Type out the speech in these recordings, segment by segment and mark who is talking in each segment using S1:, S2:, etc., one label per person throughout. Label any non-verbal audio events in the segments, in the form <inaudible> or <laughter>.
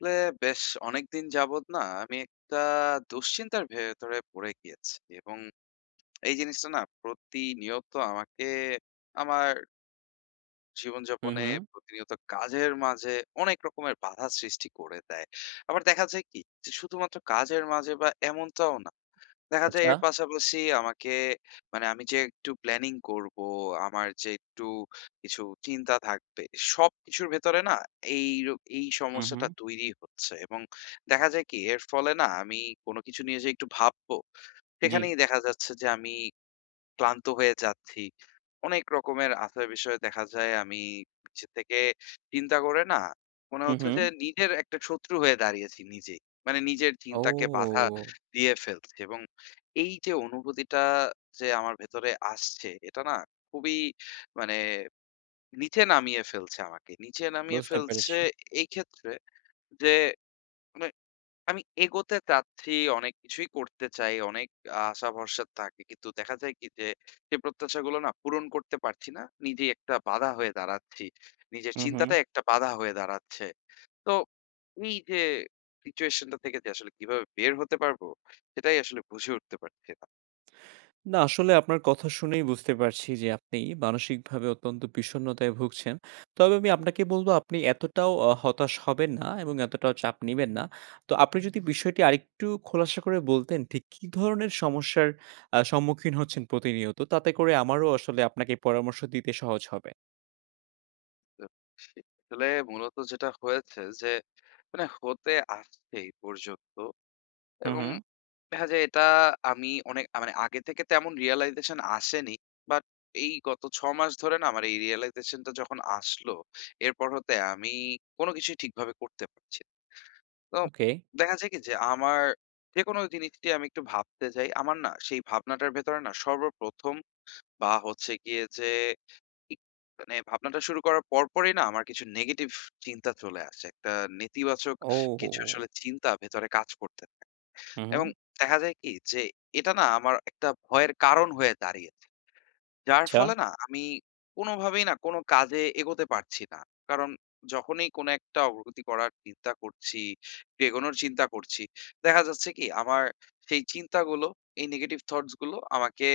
S1: অ্যা বেশ অনেকদিন যাবত না, আমি একটা দুশ্চিন্তার ভেতরে পড়ে গিয়েছি এবং এই জিনিসটা না, প্রতিনিয়ত আমাকে আমার
S2: হু
S1: জীবনযাপনে
S2: হু।
S1: প্রতিনিয়ত কাজের মাঝে অনেক রকমের বাধা সৃষ্টি করে দেয়। আবার দেখা যায় কি যে, শুধুমাত্র কাজের মাঝে, এমনটাও না। দেখা যায়,
S2: আচ্ছা।
S1: এর পাশাপাশি আমাকে মানে আমি যে একটু প্ল্যানিং করব, আমার যে একটু কিছু চিন্তা থাকবে, সব কিছুর ভেতরে না, এই রো এই
S2: হু
S1: সমস্যাটা
S2: হু।
S1: তৈরি হচ্ছে। এবং দেখা যায় কি, এর ফলে না, আমি কোনো কিছু নিয়ে যে একটু ভাববো,
S2: জি।
S1: সেখানেই দেখা যাচ্ছে যে আমি ক্লান্ত হয়ে যাচ্ছি। অনেক রকমের আছে বিষয়ে দেখা যায় আমি পিছে থেকে চিন্তা করে না, মনে
S2: হু
S1: হচ্ছে
S2: হু।
S1: যে, নিজের একটা শত্রু হয়ে দাঁড়িয়েছি নিজেই। মানে নিজের চিন্তাকে বাধা
S2: অউ
S1: দিয়ে ফেলছি। এবং এই যে অনুভূতিটা যে আমার ভেতরে আসছে, এটা না খুবই মানে নিচে নামিয়ে ফেলছে আমাকে। নিচে নামিয়ে
S2: বুঝতে
S1: ফেলছে
S2: পেরেছি।
S1: এই ক্ষেত্রে যে, মানে আমি এগোতে চাচ্ছি, অনেক কিছুই করতে চাই, অনেক আশা-ভরসা থাকে। কিন্তু দেখা যায় কি যে, সে প্রত্যাশাগুলো না পূরণ করতে পারছি না। নিজেই একটা বাধা হয়ে দাঁড়াচ্ছি। নিজের
S2: হু হু।
S1: চিন্তাটাই একটা বাধা হয়ে দাঁড়াচ্ছে। তো এই যে সিচুয়েশনটা থেকে যে আসলে কিভাবে বের হতে পারব, সেটাই আসলে বুঝে উঠতে পারছি না।
S2: না আসলে আপনার কথা শুনেই বুঝতে পারছি যে আপনি মানসিকভাবে অত্যন্ত বিষন্নতায় ভুগছেন। তবে আমি আপনাকে বলবো, আপনি এতটাও অ হতাশ হবেন না এবং এতটাও চাপ নিবেন না। তো আপনি যদি বিষয়টি আরেকটু খোলাসা করে বলতেন, ঠিক কি ধরনের সমস্যার অ্যা সম্মুখীন হচ্ছেন প্রতিনিয়ত? তাতে করে আমারও আসলে আপনাকে পরামর্শ দিতে সহজ হবে।
S1: আ সি আসলে মূলত যেটা হয়েছে যে, মানে হতে আসছে এই পর্যন্ত
S2: হুম,
S1: এবং
S2: হুম।
S1: দেখা যায় এটা আমি অনেক আ মানে আগে থেকে তেমন realization আসেনি, বাট এই গত ৬ মাস ধরে না আমার এই realization টা যখন আসলো, এরপর হতে আমি কোনো কিছুই ঠিকভাবে করতে পারছি না। তো
S2: ওকে।
S1: দেখা যায় কি, যে আমার যেকোনো জিনিসটি আমি একটু ভাবতে যাই, আমার না সেই ভাবনাটার ভেতরে না সর্বপ্রথম বা হচ্ছে গিয়ে যে ই মানে ভাবনাটা শুরু করার পরপরই না আমার কিছু negative চিন্তা চলে আসে, একটা নেতিবাচক কিছু
S2: ওহো!
S1: আসলে চিন্তা ভেতরে কাজ করতে থাকে
S2: হু,
S1: এবং
S2: হুম।
S1: দেখা যায় কি, যে এটা না আমার একটা ভয়ের কারণ হয়ে দাঁড়িয়েছে। যার
S2: আচ্ছা।
S1: ফলে না, আমি কোনোভাবেই না কোনো কাজে এগোতে পারছি না, কারণ যখনই কোনো একটা অগ্রগতি করার চিন্তা করছি, একটু এগোনোর চিন্তা করছি, দেখা যাচ্ছে কি আমার সেই চিন্তাগুলো, এই negative thoughts গুলো আমাকে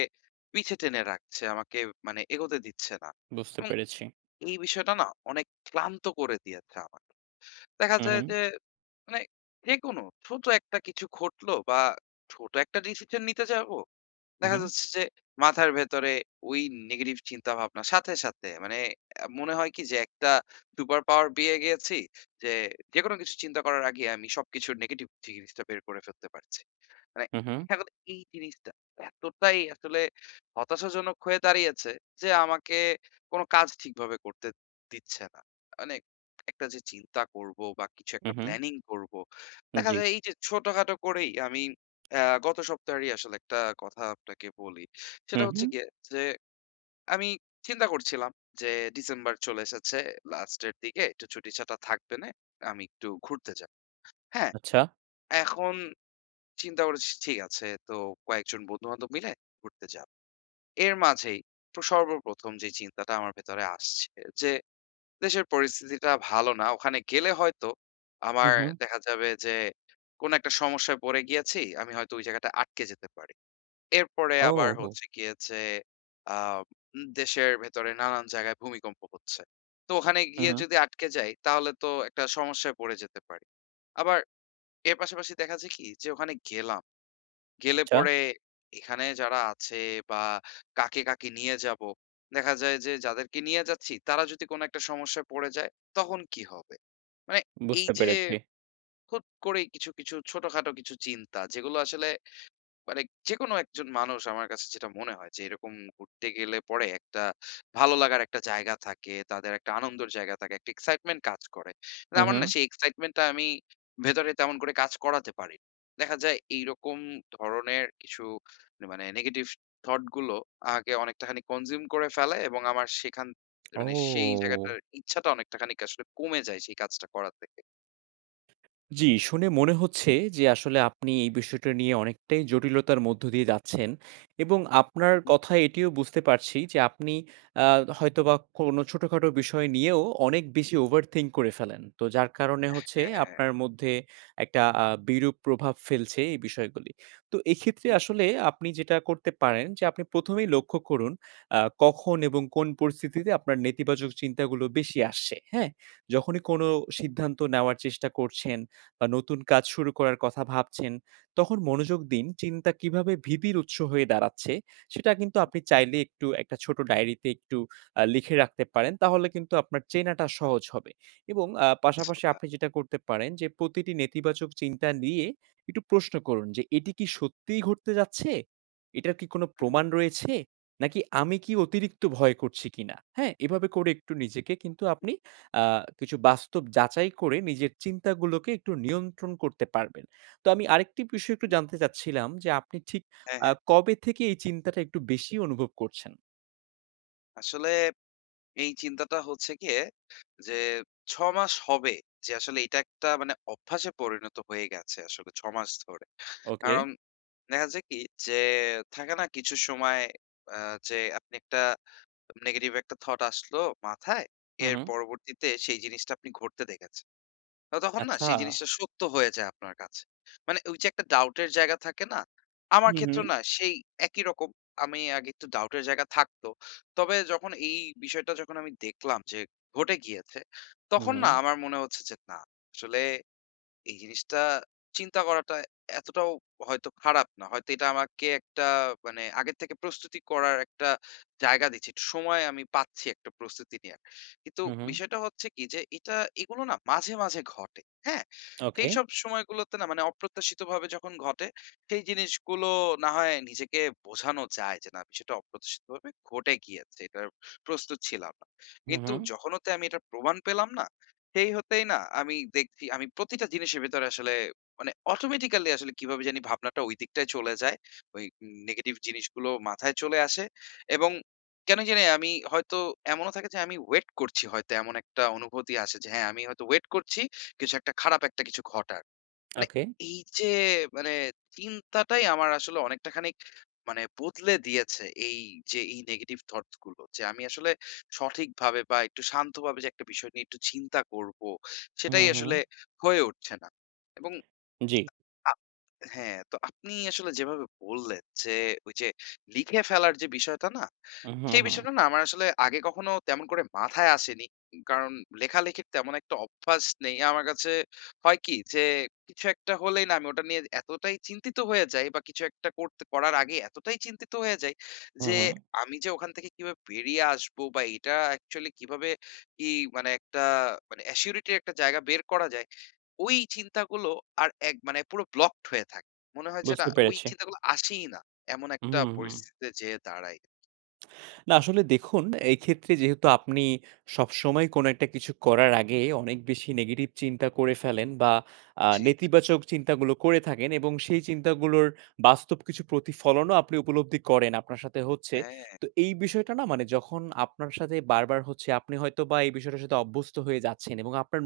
S1: পিছে টেনে রাখছে, আমাকে মানে এগোতে দিচ্ছে না
S2: বুঝতে
S1: এবং
S2: পেরেছি।
S1: এই বিষয়টা না অনেক ক্লান্ত করে দিয়েছে আমাকে। দেখা
S2: হুম,
S1: যায়
S2: হুম।
S1: যে মানে যেকোনো, ছোট একটা কিছু ঘটলো বা ছোট একটা decision নিতে যাবো, দেখা
S2: উহুম।
S1: যাচ্ছে যে, মাথার ভেতরে ওই negative চিন্তাভাবনা সাথে, সাথে মানে অ্যা মনে হয় কি যে একটা super power পেয়ে গিয়েছি যে, যেকোনো কিছু চিন্তা করার আগেই আমি সবকিছুর negative জি জিনিসটা বের করে ফেলতে পারছি। মানে
S2: হু, হুম।
S1: <unintelligible> এই জিনিসটা এতটাই আসলে হতাশাজনক হয়ে দাঁড়িয়েছে যে, আমাকে কোনো কাজ ঠিকভাবে করতে দিচ্ছে না। মানে একটা যে চিন্তা করবো বা কিছু একটা
S2: হুম, হুম।
S1: planning করবো,
S2: উম,
S1: দেখা
S2: ‍জি।
S1: যায় এইযে ছোটখাটো করেই আমি অ্যাঁ গত সপ্তাহেরই আসলে একটা কথা আপনাকে বলি,
S2: হু,
S1: সেটা হচ্ছে
S2: হুম।
S1: গিয়ে যে, আমি চিন্তা করছিলাম যে, December চলে এসেছে, last এর দিকে একটু ছুটিছাটা থাকবেনে, আমি একটু ঘুরতে যাব। হ্যাঁ,
S2: আচ্ছা।
S1: এখন চিন্তা করেছি ঠিক আছে, তো কয়েকজন বন্ধু-বান্ধব মিলে ঘুরতে যাব। এর মাঝেই প্র সর্বপ্রথম যেই চিন্তাটা আমার ভেতরে আসছে যে, দেশের পরিস্থিতিটা ভালো না, ওখানে গেলে হয়তো
S2: হু,
S1: আমার
S2: হুম।
S1: দেখা যাবে যে, কোনো একটা সমস্যায় পড়ে গিয়েছি, আমি হয়তো ওই জায়গাটায় আটকে যেতে পারি। এরপরে আবার
S2: ওহো!
S1: হচ্ছে গিয়ে যে, আ উম দেশের ভেতরে নানান জায়গায় ভূমিকম্প হচ্ছে। তো ওখানে
S2: হুম,
S1: গিয়ে
S2: হুম।
S1: যদি আটকে যাই, তাহলে তো একটা সমস্যায় পড়ে যেতে পারি, আবার এর পাশাপাশি দেখা যায় কি যে ওখানে গেলাম, গেলে
S2: আচ্ছা।
S1: পরে এখানে যারা আছে বা কাকে, কাকে নিয়ে যাব, দেখা যায় যে যাদেরকে নিয়ে যাচ্ছি, তারা যদি কোনো একটা সমস্যায় পড়ে যায়, তখন কি হবে? মানে
S2: বুঝতে
S1: এইযে,
S2: পেরেছি।
S1: হুট করেই কিছু, কিছু ছোটখাটো কিছু চিন্তা, যেগুলো আসলে মানে যেকোনো একজন মানুষ আমার কাছে যেটা মনে হয় যে, এরকম ঘুরতে গেলে পরে একটা ভালো লাগার একটা জায়গা থাকে, তাদের একটা আনন্দর জায়গা থাকে, একটা excitement কাজ করে। মানে
S2: হুম,
S1: আমার না
S2: হুম।
S1: সেই excitement টা আমি ভেতরে তেমন করে কাজ করাতে পারি। দেখা যায় এইরকম ধরনের কিছু না মানে negative thought গুলো আমাকে অনেকটাখানি consume করে ফেলে এবং আমার সেখান এ মানে সেই
S2: ও।
S1: জায়গাটার ইচ্ছাটা অনেকটা খানিক আসলে কমে যায় সেই কাজটা করা থেকে।
S2: জি, শুনে মনে হচ্ছে যে আসলে আপনি এই বিষয়টা নিয়ে অনেকটাই জটিলতার মধ্য দিয়ে যাচ্ছেন এবং আপনার
S1: হু, হু।
S2: কথায় এটিও বুঝতে পারছি যে আপনি আ তো হয়তোবা কোন ছোটখাটো বিষয় নিয়েও অনেক বেশি overthink করে ফেলেন। তো যার কারণে হচ্ছে
S1: অ্যা হ্যাঁ।
S2: আপনার মধ্যে একটা আ বিরূপ প্রভাব ফেলছে এই বিষয়গুলি। তো এক্ষেত্রে
S1: উহু।
S2: আসলে আপনি যেটা করতে পারেন যে, আপনি ১ম এই লক্ষ্য করুন আ কখন এবং কোন পরিস্থিতিতে আপনার নেতিবাচক চিন্তাগুলো বেশি আসছে? হ্যাঁ,
S1: উহু।
S2: যখনই কোনো সিদ্ধান্ত নেওয়ার চেষ্টা করছেন বা নতুন কাজ শুরু করার কথা ভাবছেন তখন মনোযোগ দিন। চিন্তা কিভাবে ভীতির উৎস হয়ে দাঁড়াচ্ছে? সেটা কিন্তু
S1: উহু।
S2: আপনি চাইলে একটু একটা ছোট ডায়েরিতে একটু আ লিখে রাখতে পারেন, তাহলে কিন্তু আপনার চেনাটা সহজ হবে এবং আ পাশাপাশি
S1: আচ্ছা।
S2: আপনি যেটা করতে পারেন যে, প্রতিটি নেতিবাচক চিন্তা নিয়ে একটু প্রশ্ন করুন যে, এটি কি সত্যিই ঘটতে যাচ্ছে? এটার কি কোনো
S1: হুম, হু।
S2: প্রমাণ রয়েছে? নাকি আমি কি অতিরিক্ত ভয় করছি কিনা? হ্যাঁ, এভাবে করে একটু নিজেকে কিন্তু
S1: উহু।
S2: আপনি আ কিছু বাস্তব যাচাই করে নিজের চিন্তাগুলোকে একটু নিয়ন্ত্রণ করতে পারবেন। তো আমি আরেকটি বিষয় একটু
S1: হুম।
S2: জানতে চাচ্ছিলাম যে আপনি ঠিক
S1: হ্যাঁ,
S2: আ
S1: হ্যাঁ।
S2: কবে থেকে এই চিন্তাটা একটু বেশি অনুভব করছেন?
S1: আসলে, এই চিন্তাটা হচ্ছে গিয়ে যে, ৬ মাস হবে যে, আসলে এটা একটা মানে অভ্যাসে পরিণত হয়ে গেছে। আসলে ৬ মাস ধরে।
S2: ওকে।
S1: আরাম দেখা যায় কি যে থাকে না কিছু সময় আ যে আপনি একটা negative একটা thought আসলো মাথায়,
S2: হুম,
S1: এর
S2: হুম।
S1: পরবর্তীতে সেই জিনিসটা আপনি ঘটতে দেখেছেন। তো তখন না সেই
S2: আচ্ছা।
S1: জিনিসটা সত্য হয়ে যায় আপনার কাছে। মানে ঐ যে একটা doubt-এর জায়গা থাকে না? আমার
S2: হুম,
S1: ক্ষেত্রেও
S2: হুম।
S1: না সেই একই রকম। আমি আগে একটু doubt-এর জায়গা থাকতো। তবে যখন এই বিষয়টা যখন আমি দেখলাম যে, ঘটে গিয়েছে, তখন না
S2: হুম।
S1: আমার মনে হচ্ছে যে না। আসলে এই জিনিসটা চিন্তা করাটা এতটাও হয়তো খারাপ না। হয়তো এটা আমাকে একটা মানে আগে থেকে প্রস্তুতি করার একটা জায়গা দিচ্ছে। একটু সময় আমি পাচ্ছি, একটা প্রস্তুতি নেয়ার। কিন্তু
S2: হুম, হুম।
S1: বিষয়টা হচ্ছে কি? যে এটা এগুলো না মাঝে মাঝে ঘটে। হ্যাঁ?
S2: ওকে।
S1: সেইসব সময়গুলোতে না মানে অপ্রত্যাশিতভাবে যখন ঘটে, সেই জিনিসগুলো না হয় নিজেকে বোঝানো যায়। যে না বিষয়টা অপ্রত্যাশিতভাবে ঘটে গিয়েছে, এটার প্রস্তুত ছিলাম না।
S2: হুম,
S1: কিন্তু
S2: হুম।
S1: যখন হতে আমি এটার প্রমাণ পেলাম না? সেই হতেই না, আমি দেখছি, আমি প্রতিটা জিনিসের ভেতরে আসলে মানে automatically আসলে কিভাবে জানি ভাবনাটা ওই দিকটাই চলে যায়। ওই negative জিনিসগুলো মাথায় চলে আসে এবং কেন জানি আমি হয়তো এমনও থাকে যে আমি wait করছি। হয়তো এমন একটা অনুভূতি আসে যে, হ্যাঁ। আমি হয়তো wait করছি, কিছু একটা খারাপ একটা কিছু ঘটার। মানে
S2: ওকে।
S1: এই যে মানে চিন্তাটাই আমার আসলে অনেকটা খানিক মানে, বদলে দিয়েছে এই যে এই negative thoughts গুলো। যে আমি আসলে সঠিকভাবে বা একটু শান্তভাবে যে একটা বিষয় নিয়ে একটু চিন্তা করব।
S2: হুম,
S1: সেটাই আসলে
S2: হুম।
S1: হয়ে উঠছে না এবং
S2: জ্বী।
S1: আ হ্যাঁ। তো আপনি আসলে যেভাবে বললেন, "যে ওই যে লিখে ফেলার যে বিষয়টা না",
S2: উহু,
S1: সেই
S2: হুম।
S1: বিষয়টা না আমার আসলে আগে কখনো তেমন করে মাথায় আসেনি। কারণ লেখালেখির তেমন একটা অভ্যাস নেই আমার কাছে। হয় কি? যে কিছু একটা হলেই না আমি ওটা নিয়ে এতটাই চিন্তিত হয়ে যাই বা কিছু একটা করতে করার আগেই এতটাই চিন্তিত হয়ে যাই,
S2: হুম,
S1: যে
S2: হুম।
S1: আমি যে ওখান থেকে কিভাবে বেরিয়ে আসবো বা এটা actually কিভাবে ই মানে একটা মানে অ্যাসিউরিটি র একটা জায়গা বের করা যায়, ওই চিন্তাগুলো আর এক মানে, পুরো blocked হয়ে থাকে। মনে হয় যে, না।
S2: বুঝতে
S1: ওই
S2: পেরেছি।
S1: চিন্তাগুলো আসেই না, এমন
S2: উহু,
S1: একটা
S2: হুম।
S1: পরিস্থিতিতে যেয়ে দাঁড়াই।
S2: না আসলে দেখুন, এই ক্ষেত্রে যেহেতু আপনি সবসময় কোনো একটা কিছু করার আগে অনেক বেশি নেগাটিভ চিন্তা করে ফেলেন বা আ
S1: জি, জি।
S2: নেতিবাচক চিন্তাগুলো করে থাকেন এবং সেই চিন্তাগুলোর বাস্তব কিছু প্রতিফলনও আপনি উপলব্ধি করেন, আপনার সাথে হচ্ছে।
S1: হ্যাঁ।
S2: তো এই বিষয়টা না মানে যখন আপনার সাথে বারবার হচ্ছে, আপনি হয়তোবা এই বিষয়ের সাথে অভ্যস্ত হয়ে যাচ্ছেন এবং আপনার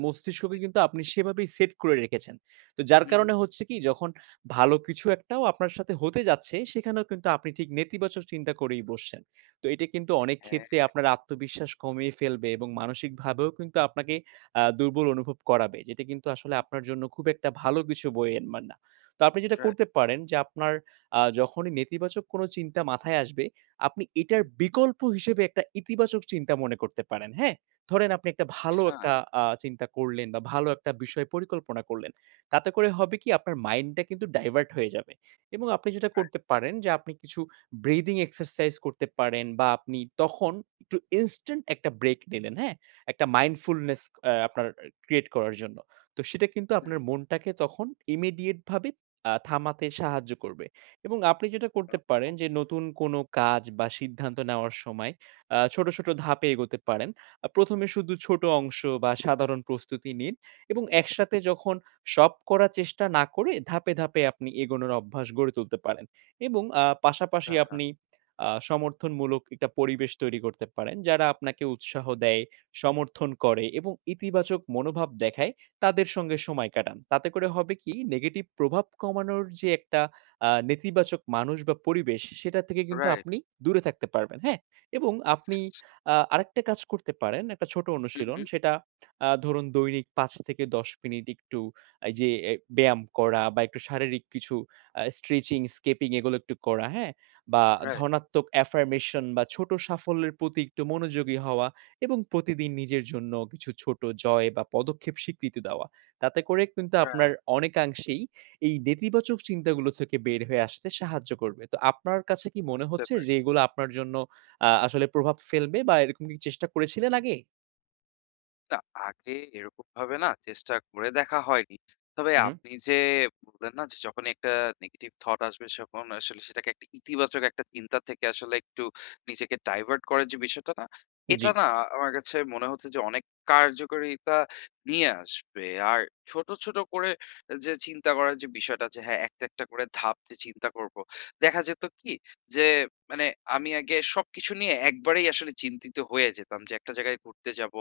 S1: জি।
S2: মস্তিষ্ককে কিন্তু আপনি সেভাবেই সেট করে রেখেছেন। তো যার
S1: হু, হু।
S2: কারণে হচ্ছে কি, যখন ভালো কিছু একটাও আপনার সাথে হতে যাচ্ছে সেখানেও কিন্তু আপনি ঠিক নেতিবাচক চিন্তা করেই বসছেন। তো এটা কিন্তু অনেক
S1: হ্যাঁ,
S2: ক্ষেত্রে
S1: হ্যাঁ।
S2: আপনার আত্মবিশ্বাস কমিয়ে ফেলবে এবং মানসিকভাবেও কিন্তু আপনাকে আ দুর্বল অনুভব করাবে। যেটা কিন্তু আসলে আপনার জন্য খুব একটা ভালো কিছু বয়ে আনবে না। তো আপনি যেটা
S1: রা
S2: করতে পারেন যে, আপনার আ যখনই নেতিবাচক কোনো চিন্তা মাথায় আসবে, আপনি
S1: হু।
S2: এটার বিকল্প হিসেবে একটা ইতিবাচক চিন্তা মনে করতে পারেন, হ্যাঁ? ধরেন আপনি একটা ভালো
S1: আচ্ছা।
S2: একটা আ চিন্তা করলেন বা ভালো একটা বিষয় পরিকল্পনা করলেন। তাতে করে হবে কি, আপনার মাইন্ডটা কিন্তু ডাইভার্ট হয়ে যাবে এবং আপনি যেটা
S1: রাই
S2: করতে পারেন যে, আপনি কিছু ব্রিদিং এক্সারসাইজ করতে পারেন বা আপনি তখন একটু ইনস্ট্যান্ট একটা ব্রেক নিলেন, হ্যাঁ? একটা মাইন্ডফুলনেস আ-আপনার ক্রিয়েট করার জন্য। তো সেটা কিন্তু
S1: হুম।
S2: আপনার মনটাকে তখন ইমিডিয়েট ভাবে আ থামাতে সাহায্য করবে এবং আপনি যেটা করতে পারেন যে, নতুন কোনো কাজ বা সিদ্ধান্ত নেওয়ার সময় আ ছোট, ছোট ধাপে এগোতে পারেন। আ ১ম এ শুধু ছোট অংশ বা সাধারণ প্রস্তুতি নিন এবং একসাথে যখন সব করার চেষ্টা না করে ধাপে, ধাপে আপনি এগোনোর অভ্যাস গড়ে তুলতে পারেন এবং আ পাশাপাশি
S1: <unintelligible>
S2: আপনি আ সমর্থনমূলক একটা পরিবেশ তৈরি করতে পারেন। যারা আপনাকে উৎসাহ দেয়, সমর্থন করে এবং ইতিবাচক মনোভাব দেখায় তাদের সঙ্গে সময় কাটান। তাতে করে হবে কি, নেগেটিভ প্রভাব কমানোর যে একটা আ নেতিবাচক মানুষ বা পরিবেশ সে সেটা থেকে কিন্তু
S1: রাইট।
S2: আপনি দূরে থাকতে পারবেন, হ্যাঁ? এবং
S1: আচ্ছা,
S2: আপনি
S1: আচ্ছা।
S2: আ আরেকটা কাজ করতে পারেন, একটা ছোট
S1: হুম,
S2: অনুশীলন।
S1: হুম।
S2: সেটা আ ধরুন দৈনিক ৫ থেকে ১০ মিনিট একটু এই যে অ্যা ব্যায়াম করা বা একটু শারীরিক কিছু আ স্ট্রেচিং, স্কিপিং এগুলো একটু করা, হ্যাঁ? বা
S1: রাইট।
S2: ধনাত্মক আফারমেশন বা ছোট সাফল্যের প্রতি একটু মনোযোগী হওয়া এবং প্রতিদিন নিজের জন্য কিছু ছোট জয় বা পদক্ষেপ স্বীকৃতি দেওয়া। তাতে করে কিন্তু আপনার
S1: রাইট।
S2: অনেকাংশেই এই নেতিবাচক চিন্তাগুলো থেকে বের হয়ে আসতে সাহায্য করবে। তো আপনার কাছে কি মনে
S1: বুঝতে
S2: হচ্ছে যে,
S1: পারছি।
S2: এগুলা আপনার জন্য আ-আসলে প্রভাব ফেলবে বা এরকম কি চেষ্টা করেছিলেন আগে?
S1: তা আগে এরকমভাবে না চেষ্টা করে দেখা হয়নি। তবে
S2: হুম।
S1: আপনি যে বললেন না যে যখনই একটা negative thought আসবে তখন আসলে সেটাকে একটা ইতিবাচক একটা চিন্তা থেকে আসলে একটু নিজেকে divert করার যে বিষয়টা না, এটা
S2: জি।
S1: না আমার কাছে মনে হচ্ছে যে অনেক কার্যকারিতা নিয়ে আসবে। আর ছোট, ছোট করে যে চিন্তা করার যে বিষয়টা যে হ্যাঁ, একটা, একটা করে ধাপ যে চিন্তা করব। দেখা যেত কি যে মানে আমি আগে সবকিছু নিয়ে একবারেই আসলে চিন্তিত হয়ে যেতাম যে একটা জায়গায় ঘুরতে যাব,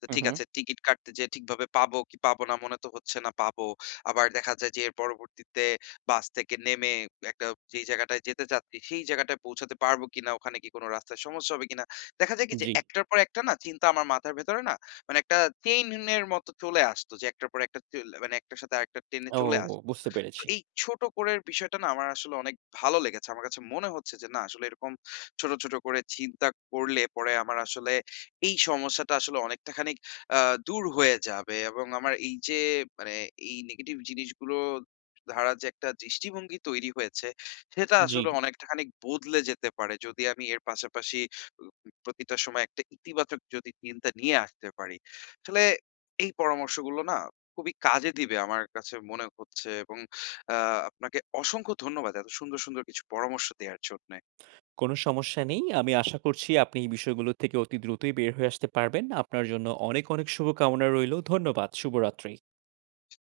S1: তো
S2: হুম,
S1: ঠিক
S2: হুম।
S1: আছে টিকিট কাটতে যেয়ে ঠিকভাবে পাবো কি পাবো না মনে তো হচ্ছে না পাবো। আবার দেখা যায় যে এর পরবর্তীতে বাস থেকে নেমে একটা যেই জায়গাটায় যেতে চাচ্ছি সেই জায়গাটায় পৌঁছাতে পারব কিনা, ওখানে কি কোন রাস্তায় সমস্যা হবে কিনা। দেখা যায় কি যে
S2: জি।
S1: একটার পর একটা না চিন্তা আমার মাথার ভেতরে না মানে একটা chain-এর মতো চলে আসতো যে একটার পর একটা চল মানে একটার সাথে আরেকটা chain-এ
S2: ও
S1: চলে আসতো।
S2: বুঝতে
S1: তো
S2: পেরেছি।
S1: এই ছোট করে বিষয়টা না আমার আসলে অনেক ভালো লেগেছে। আমার কাছে মনে হচ্ছে যে না আসলে এরকম ছোট, ছোট করে চিন্তা করলে পরে আমার আসলে এই সমস্যাটা আসলে অনেকটা খানিক, আ দূর হয়ে যাবে এবং আমার এই যে মানে এই negative জিনিসগুলো ধারা যে একটা দৃষ্টিভঙ্গি তৈরি হয়েছে সেটা আসলে
S2: জি।
S1: অনেকটা খানিক বদলে যেতে পারে যদি আমি এর পাশাপাশি ও উ প্রতিটা সময় একটা ইতিবাচক যদি চিন্তা নিয়ে আসতে পারি। আসলে এই পরামর্শগুলো না খুবই কাজে দিবে আমার কাছে মনে হচ্ছে এবং আ আপনাকে অসংখ্য ধন্যবাদ এত সুন্দর, সুন্দর কিছু পরামর্শ দেয়ার জন্যে।
S2: কোন সমস্যা নেই। আমি আশা করছি আপনি এই বিষয়গুলো থেকে অতি দ্রুতই বের হয়ে আসতে পারবেন আপনার জন্য অনেক, অনেক শুভকামনা রইল ধন্যবাদ শুভরাত্রি।